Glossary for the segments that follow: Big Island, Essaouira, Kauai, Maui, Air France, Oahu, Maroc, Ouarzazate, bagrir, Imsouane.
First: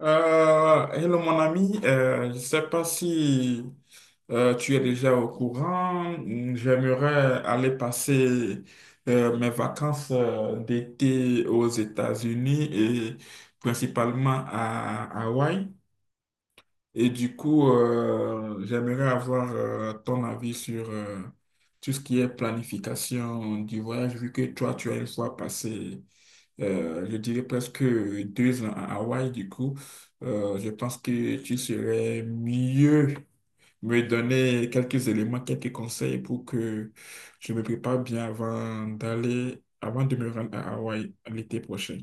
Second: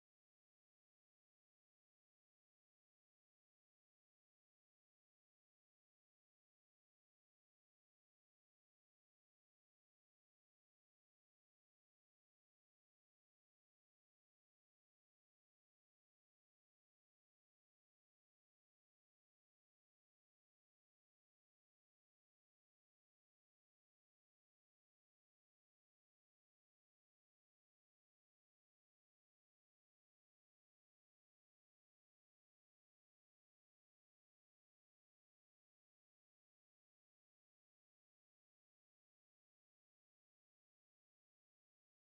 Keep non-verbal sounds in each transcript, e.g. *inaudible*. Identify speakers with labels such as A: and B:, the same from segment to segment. A: Hello mon ami. Je ne sais pas si tu es déjà au courant, j'aimerais aller passer mes vacances d'été aux États-Unis et principalement à Hawaï. Et du coup, j'aimerais avoir ton avis sur tout ce qui est planification du voyage, vu que toi, tu as une fois passé je dirais presque 2 ans à Hawaï. Du coup, je pense que tu serais mieux me donner quelques éléments, quelques conseils pour que je me prépare bien avant d'aller, avant de me rendre à Hawaï l'été prochain.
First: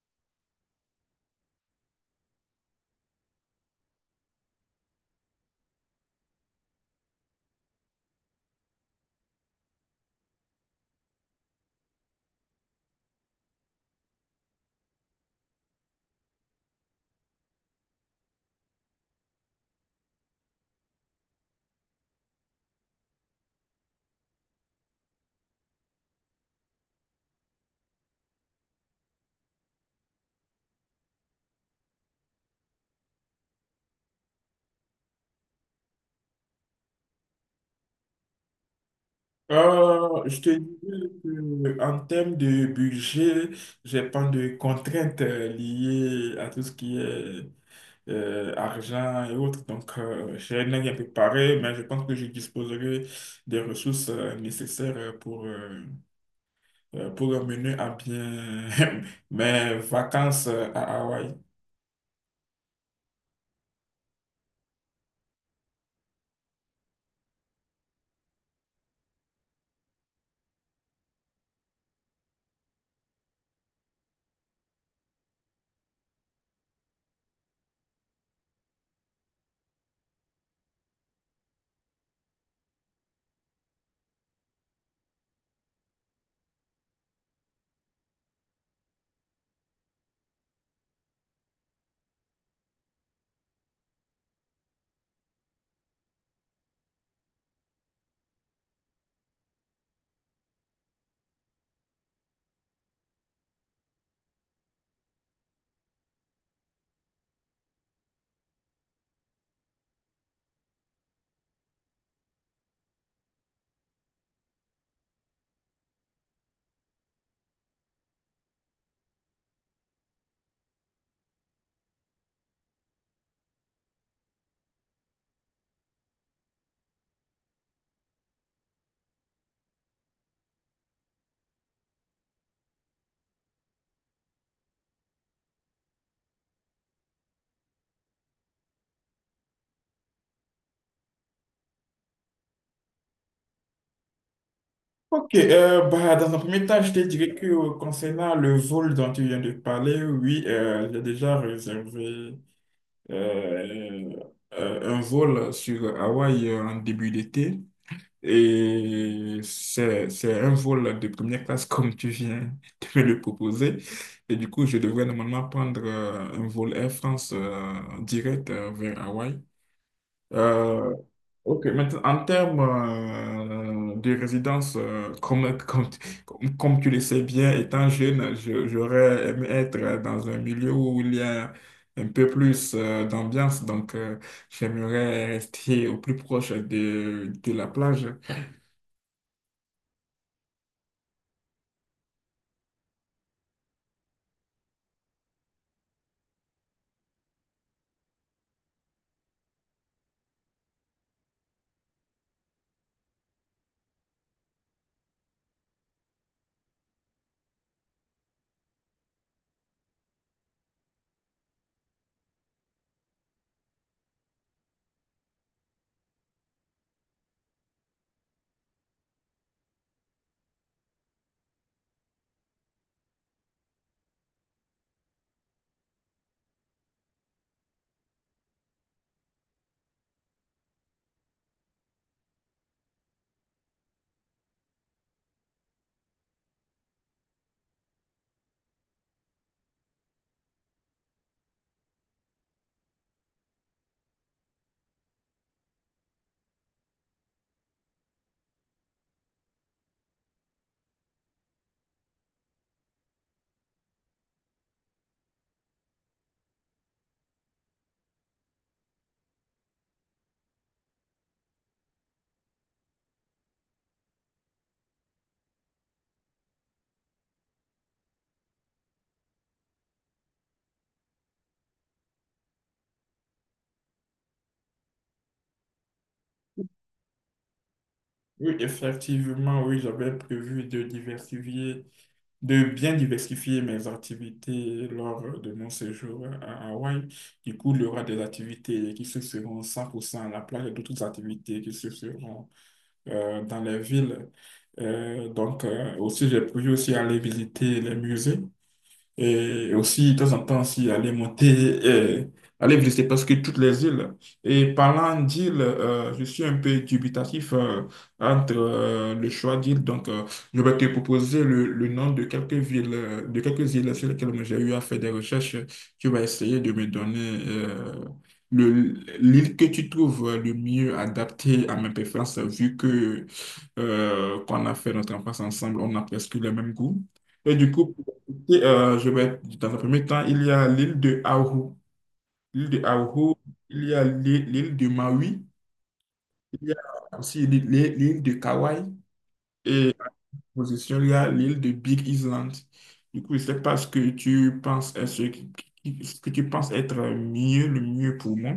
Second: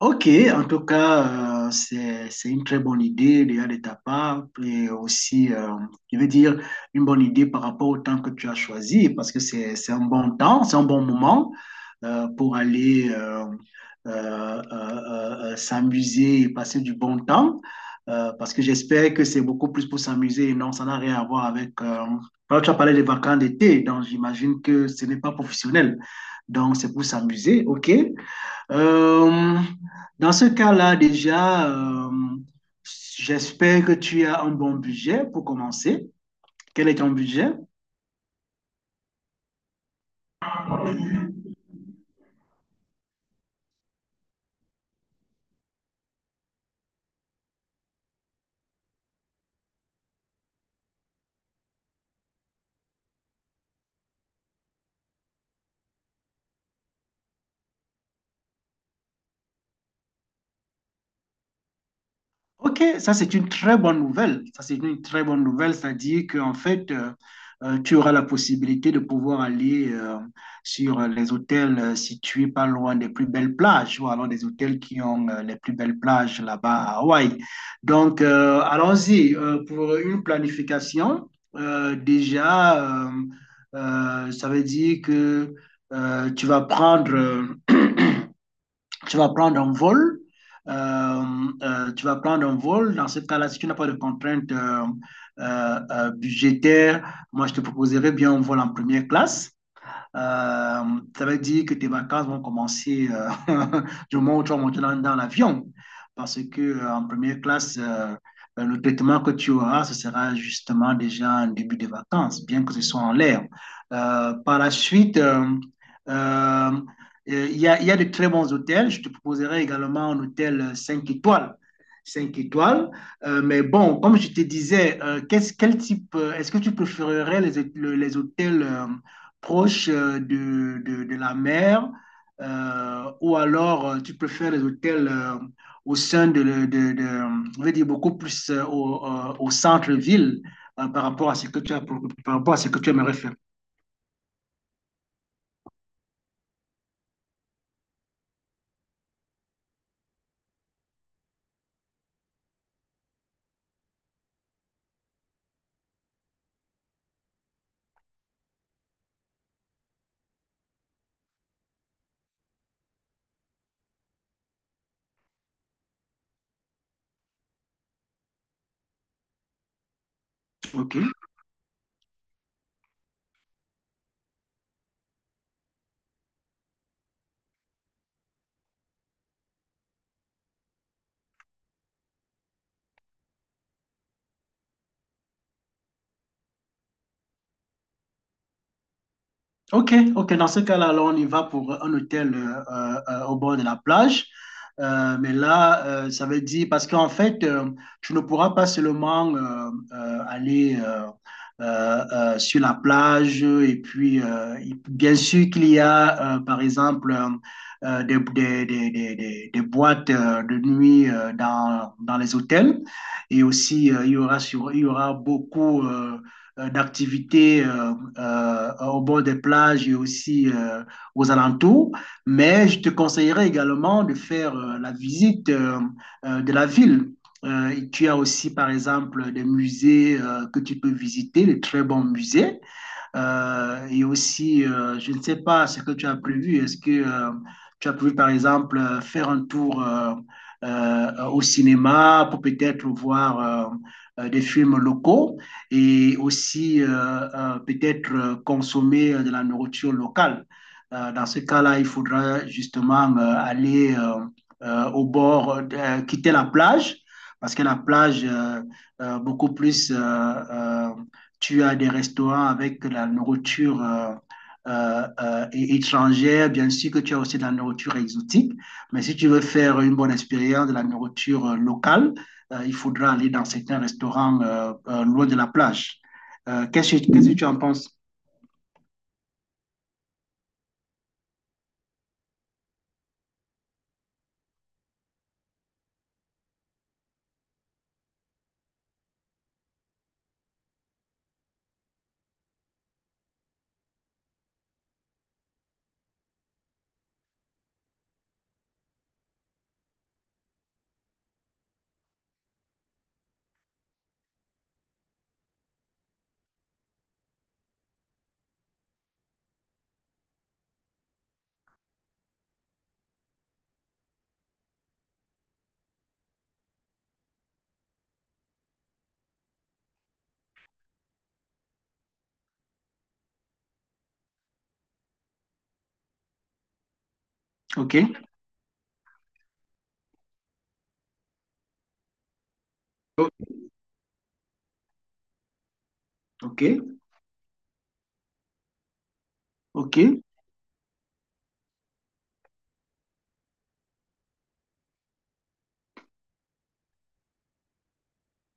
B: Ok, en tout cas, c'est une très bonne idée déjà de ta part et aussi, je veux dire, une bonne idée par rapport au temps que tu as choisi parce que c'est un bon temps, c'est un bon moment pour aller euh, euh, euh, s'amuser et passer du bon temps parce que j'espère que c'est beaucoup plus pour s'amuser et non, ça n'a rien à voir avec. Toi, tu as parlé des vacances d'été, donc j'imagine que ce n'est pas professionnel, donc c'est pour s'amuser, ok? Euh, Dans ce cas-là, déjà, j'espère que tu as un bon budget pour commencer. Quel est ton budget?
A: Je te dis en termes de budget, j'ai pas de contraintes liées à tout ce qui est argent et autres. Donc, j'ai rien préparé, mais je pense que je disposerai des ressources nécessaires pour mener à bien *laughs* mes vacances à Hawaï.
B: Ok, ça c'est une très bonne nouvelle. Ça c'est une très bonne nouvelle, c'est-à-dire qu'en fait, tu auras la possibilité de pouvoir aller sur les hôtels situés pas loin des plus belles plages, ou alors des hôtels qui ont les plus belles plages là-bas à Hawaï. Donc, allons-y pour une planification. Déjà, ça veut dire que tu vas prendre un vol. euh, Tu vas prendre un vol. Dans ce cas-là, si tu n'as pas de contraintes budgétaires, moi, je te proposerais bien un vol en première classe. Euh, Ça veut dire que tes vacances vont commencer *laughs* du moment où tu vas monter dans l'avion. Parce que en première classe, le traitement que tu auras, ce sera justement déjà un début de vacances, bien que ce soit en l'air. Par la suite, euh, il y a de très bons hôtels. Je te proposerai également un hôtel 5 étoiles. Cinq étoiles. Mais bon, comme je te disais, quel type, est-ce que tu préférerais les hôtels proche de la mer, ou alors tu préfères les hôtels au sein de, le- de- je vais dire beaucoup plus au centre-ville par rapport à ce que par rapport à ce que tu aimerais faire.
A: Ok, bah, dans un premier temps, je te dirais que concernant le vol dont tu viens de parler, oui, j'ai déjà réservé euh, un vol sur Hawaï en début d'été. Et c'est un vol de première classe *laughs* comme tu viens de me le proposer. Et du coup, je devrais normalement prendre un vol Air France direct vers Hawaï. Euh,
B: OK.
A: Ok, maintenant, en termes de résidence, *laughs* comme tu le sais bien, étant jeune, j'aurais aimé être dans un milieu où il y a un peu plus d'ambiance. Donc j'aimerais rester au plus proche de la plage.
B: Ok, ok. Dans ce cas-là, alors on y va pour un hôtel au bord de la plage. Mais là, ça veut dire, parce qu'en fait, tu ne pourras pas seulement aller sur la plage. Et puis, bien sûr qu'il y a, par exemple, des boîtes de nuit dans les hôtels. Et aussi, il y aura beaucoup d'activités au bord des plages et aussi aux alentours. Mais je te conseillerais également de faire la visite de la ville. Tu as aussi, par exemple, des musées que tu peux visiter, de très bons musées. Et aussi, je ne sais pas ce que tu as prévu. Est-ce que tu as prévu, par exemple, faire un tour au cinéma pour peut-être voir des films locaux et aussi peut-être consommer de la nourriture locale? Dans ce cas-là, il faudra justement aller au bord, quitter la plage, parce que la plage, beaucoup plus tu as des restaurants avec la nourriture euh, euh, étrangère, bien sûr que tu as aussi de la nourriture exotique, mais si tu veux faire une bonne expérience de la nourriture locale, il faudra aller dans certains restaurants loin de la plage. Qu'est-ce que tu en penses?
A: Oui, effectivement, oui, j'avais prévu de diversifier, de bien diversifier mes activités lors de mon séjour à Hawaï. Du coup, il y aura des activités qui se feront 100% à la plage et d'autres activités qui se feront dans les villes. Aussi, j'ai prévu aussi aller visiter les musées. Et aussi, de temps en temps, aussi, aller monter, aller visiter parce que toutes les îles. Et parlant d'îles, je suis un peu dubitatif entre le choix d'îles. Donc, je vais te proposer le nom de quelques villes, de quelques îles sur lesquelles j'ai eu à faire des recherches. Tu vas essayer de me donner le, l'île que tu trouves le mieux adaptée à mes préférences, vu que qu'on a fait notre enfance ensemble, on a presque le même goût. Et du coup,
B: OK,
A: je vais, dans un premier temps, il y a l'île de Oahu. L'île de Oahu, il y a l'île de Maui,
B: OK,
A: il y a aussi l'île de Kauai, et en
B: OK.
A: position, il y a l'île de Big Island. Du coup, je sais pas ce que tu penses, ce que tu penses être mieux, le mieux pour moi.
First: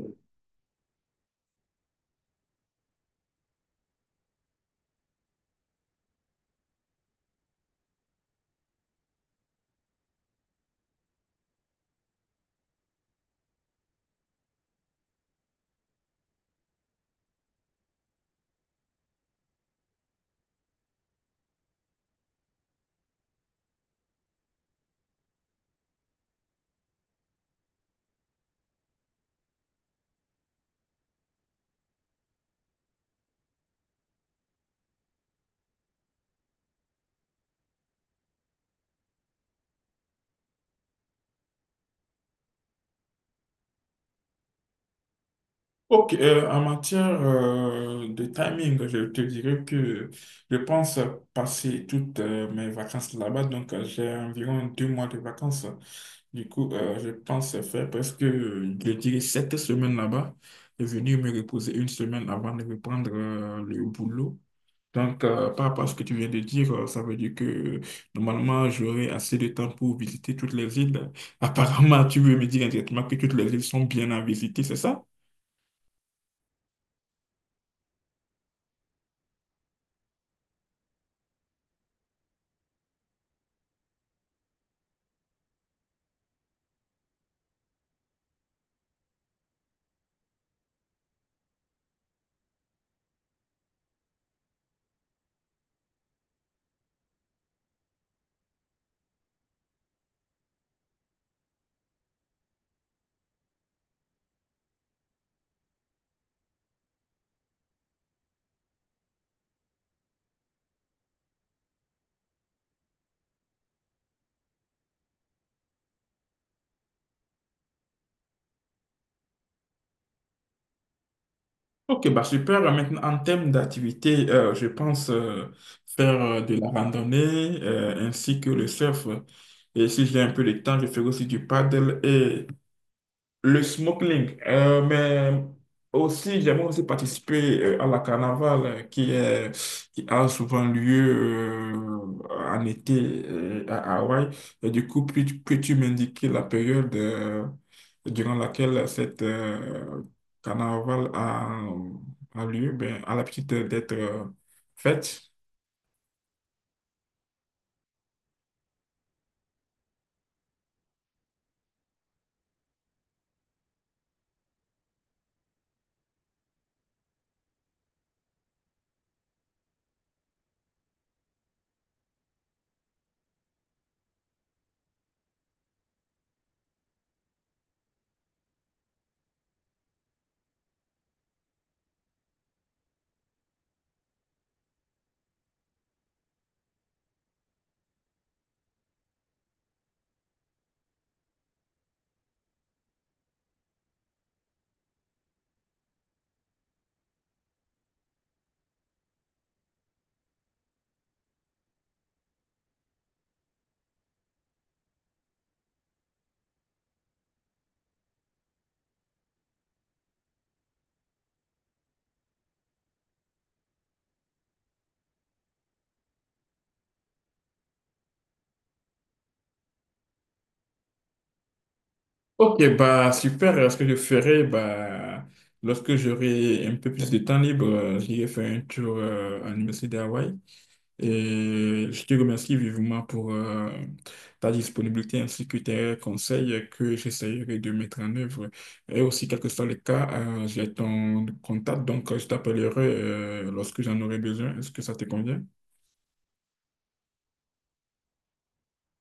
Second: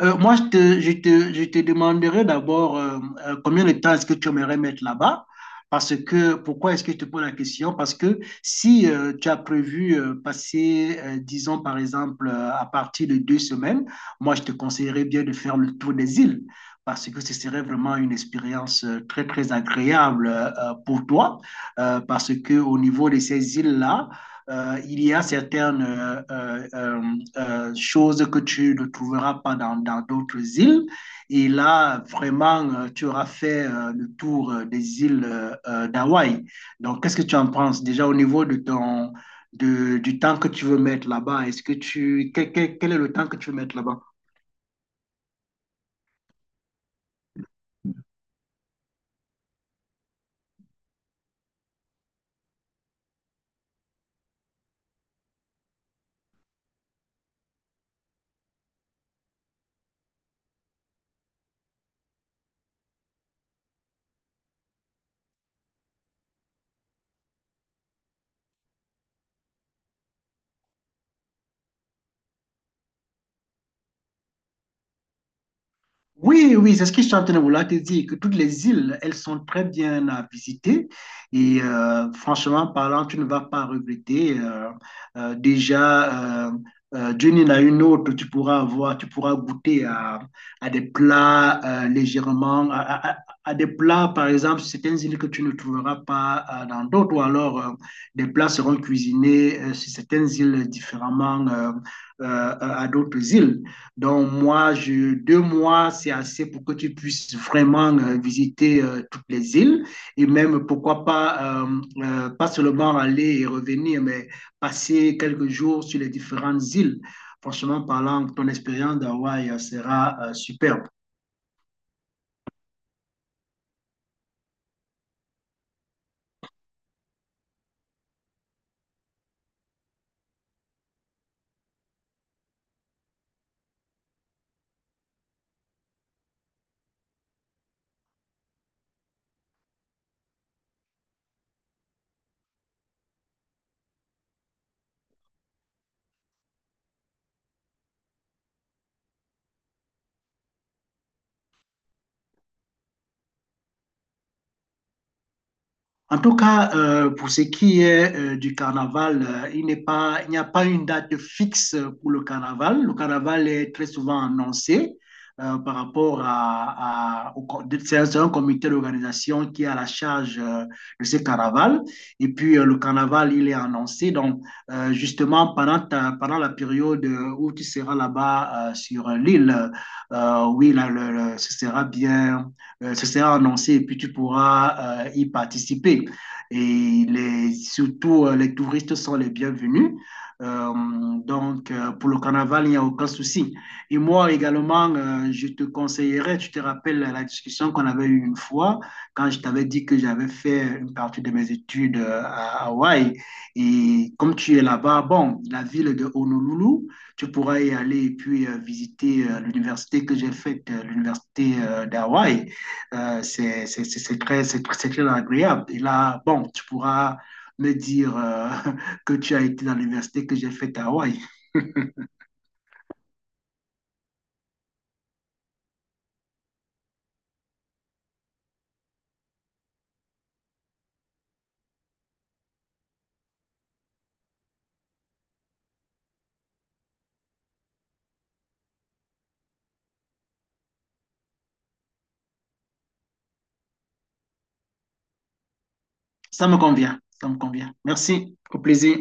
B: Moi, je te demanderai d'abord combien de temps est-ce que tu aimerais mettre là-bas? Parce que, pourquoi est-ce que je te pose la question? Parce que si tu as prévu passer, disons par exemple, à partir de deux semaines, moi, je te conseillerais bien de faire le tour des îles. Parce que ce serait vraiment une expérience très, très agréable pour toi. Parce que au niveau de ces îles-là, il y a certaines choses que tu ne trouveras pas dans d'autres îles. Et là, vraiment, tu auras fait le tour des îles d'Hawaï. Donc, qu'est-ce que tu en penses déjà au niveau du temps que tu veux mettre là-bas? Est-ce quel est le temps que tu veux mettre là-bas?
A: Ok, en matière de timing, je te dirais que je pense passer toutes mes vacances là-bas. Donc, j'ai environ 2 mois de vacances. Du coup, je pense faire presque, je dirais, 7 semaines là-bas et venir me reposer une semaine avant de reprendre le boulot. Donc, par rapport à ce que tu viens de dire, ça veut dire que normalement, j'aurai assez de temps pour visiter toutes les îles. *laughs* Apparemment, tu veux me dire indirectement que toutes les îles sont bien à visiter, c'est ça?
B: Oui, oui, c'est ce que je suis en train de vouloir te dire, que toutes les îles, elles sont très bien à visiter. Et franchement parlant, tu ne vas pas regretter. Déjà, Dieu n'en a une autre, tu pourras goûter à des plats légèrement, à des plats, par exemple, sur certaines îles que tu ne trouveras pas dans d'autres, ou alors des plats seront cuisinés sur certaines îles différemment à d'autres îles. Donc, deux mois, c'est assez pour que tu puisses vraiment visiter toutes les îles et même, pourquoi pas, pas seulement aller et revenir, mais passer quelques jours sur les différentes îles. Franchement parlant, ton expérience d'Hawaï sera superbe.
A: Ok, bah super. Maintenant, en termes d'activité, je pense faire de la randonnée ainsi que le surf. Et si j'ai un peu de temps, je ferai aussi du paddle, le snorkeling, mais aussi, j'aimerais aussi participer à la carnaval qui a souvent lieu en été à Hawaï. Et du coup, peux-tu m'indiquer la période durant laquelle cette carnaval a lieu, ben, à l'habitude d'être faite?
B: En tout cas, pour ce qui est du carnaval, il n'y a pas une date fixe pour le carnaval. Le carnaval est très souvent annoncé par rapport à- au, c'est un comité d'organisation qui a la charge de ce carnaval. Et puis, le carnaval, il est annoncé. Donc, justement, pendant la période où tu seras là-bas sur l'île, oui, là, ce sera bien ce sera annoncé et puis tu pourras y participer. Et les touristes sont les bienvenus. Euh, pour le carnaval, il n'y a aucun souci. Et moi également, je te conseillerais, tu te rappelles la discussion qu'on avait eue une fois, quand je t'avais dit que j'avais fait une partie de mes études à Hawaï. Et comme tu es là-bas, bon, la ville de Honolulu, tu pourras y aller et puis visiter l'université que j'ai faite, l'université d'Hawaï. C'est très, c'est très agréable. Et là, bon, tu pourras me dire *laughs* que tu as été dans l'université que j'ai faite à Hawaï. *laughs*
A: Ok, bah super. Ce que je ferai, bah, lorsque j'aurai un peu plus de temps libre, j'irai faire un tour à l'Université d'Hawaï. Et je te remercie vivement pour ta disponibilité ainsi que tes conseils que j'essaierai de mettre en œuvre. Et aussi, quel que soit le cas, j'ai ton contact, donc je t'appellerai lorsque j'en aurai besoin. Est-ce que ça te convient?
B: Ça me convient, ça me convient. Merci, au plaisir.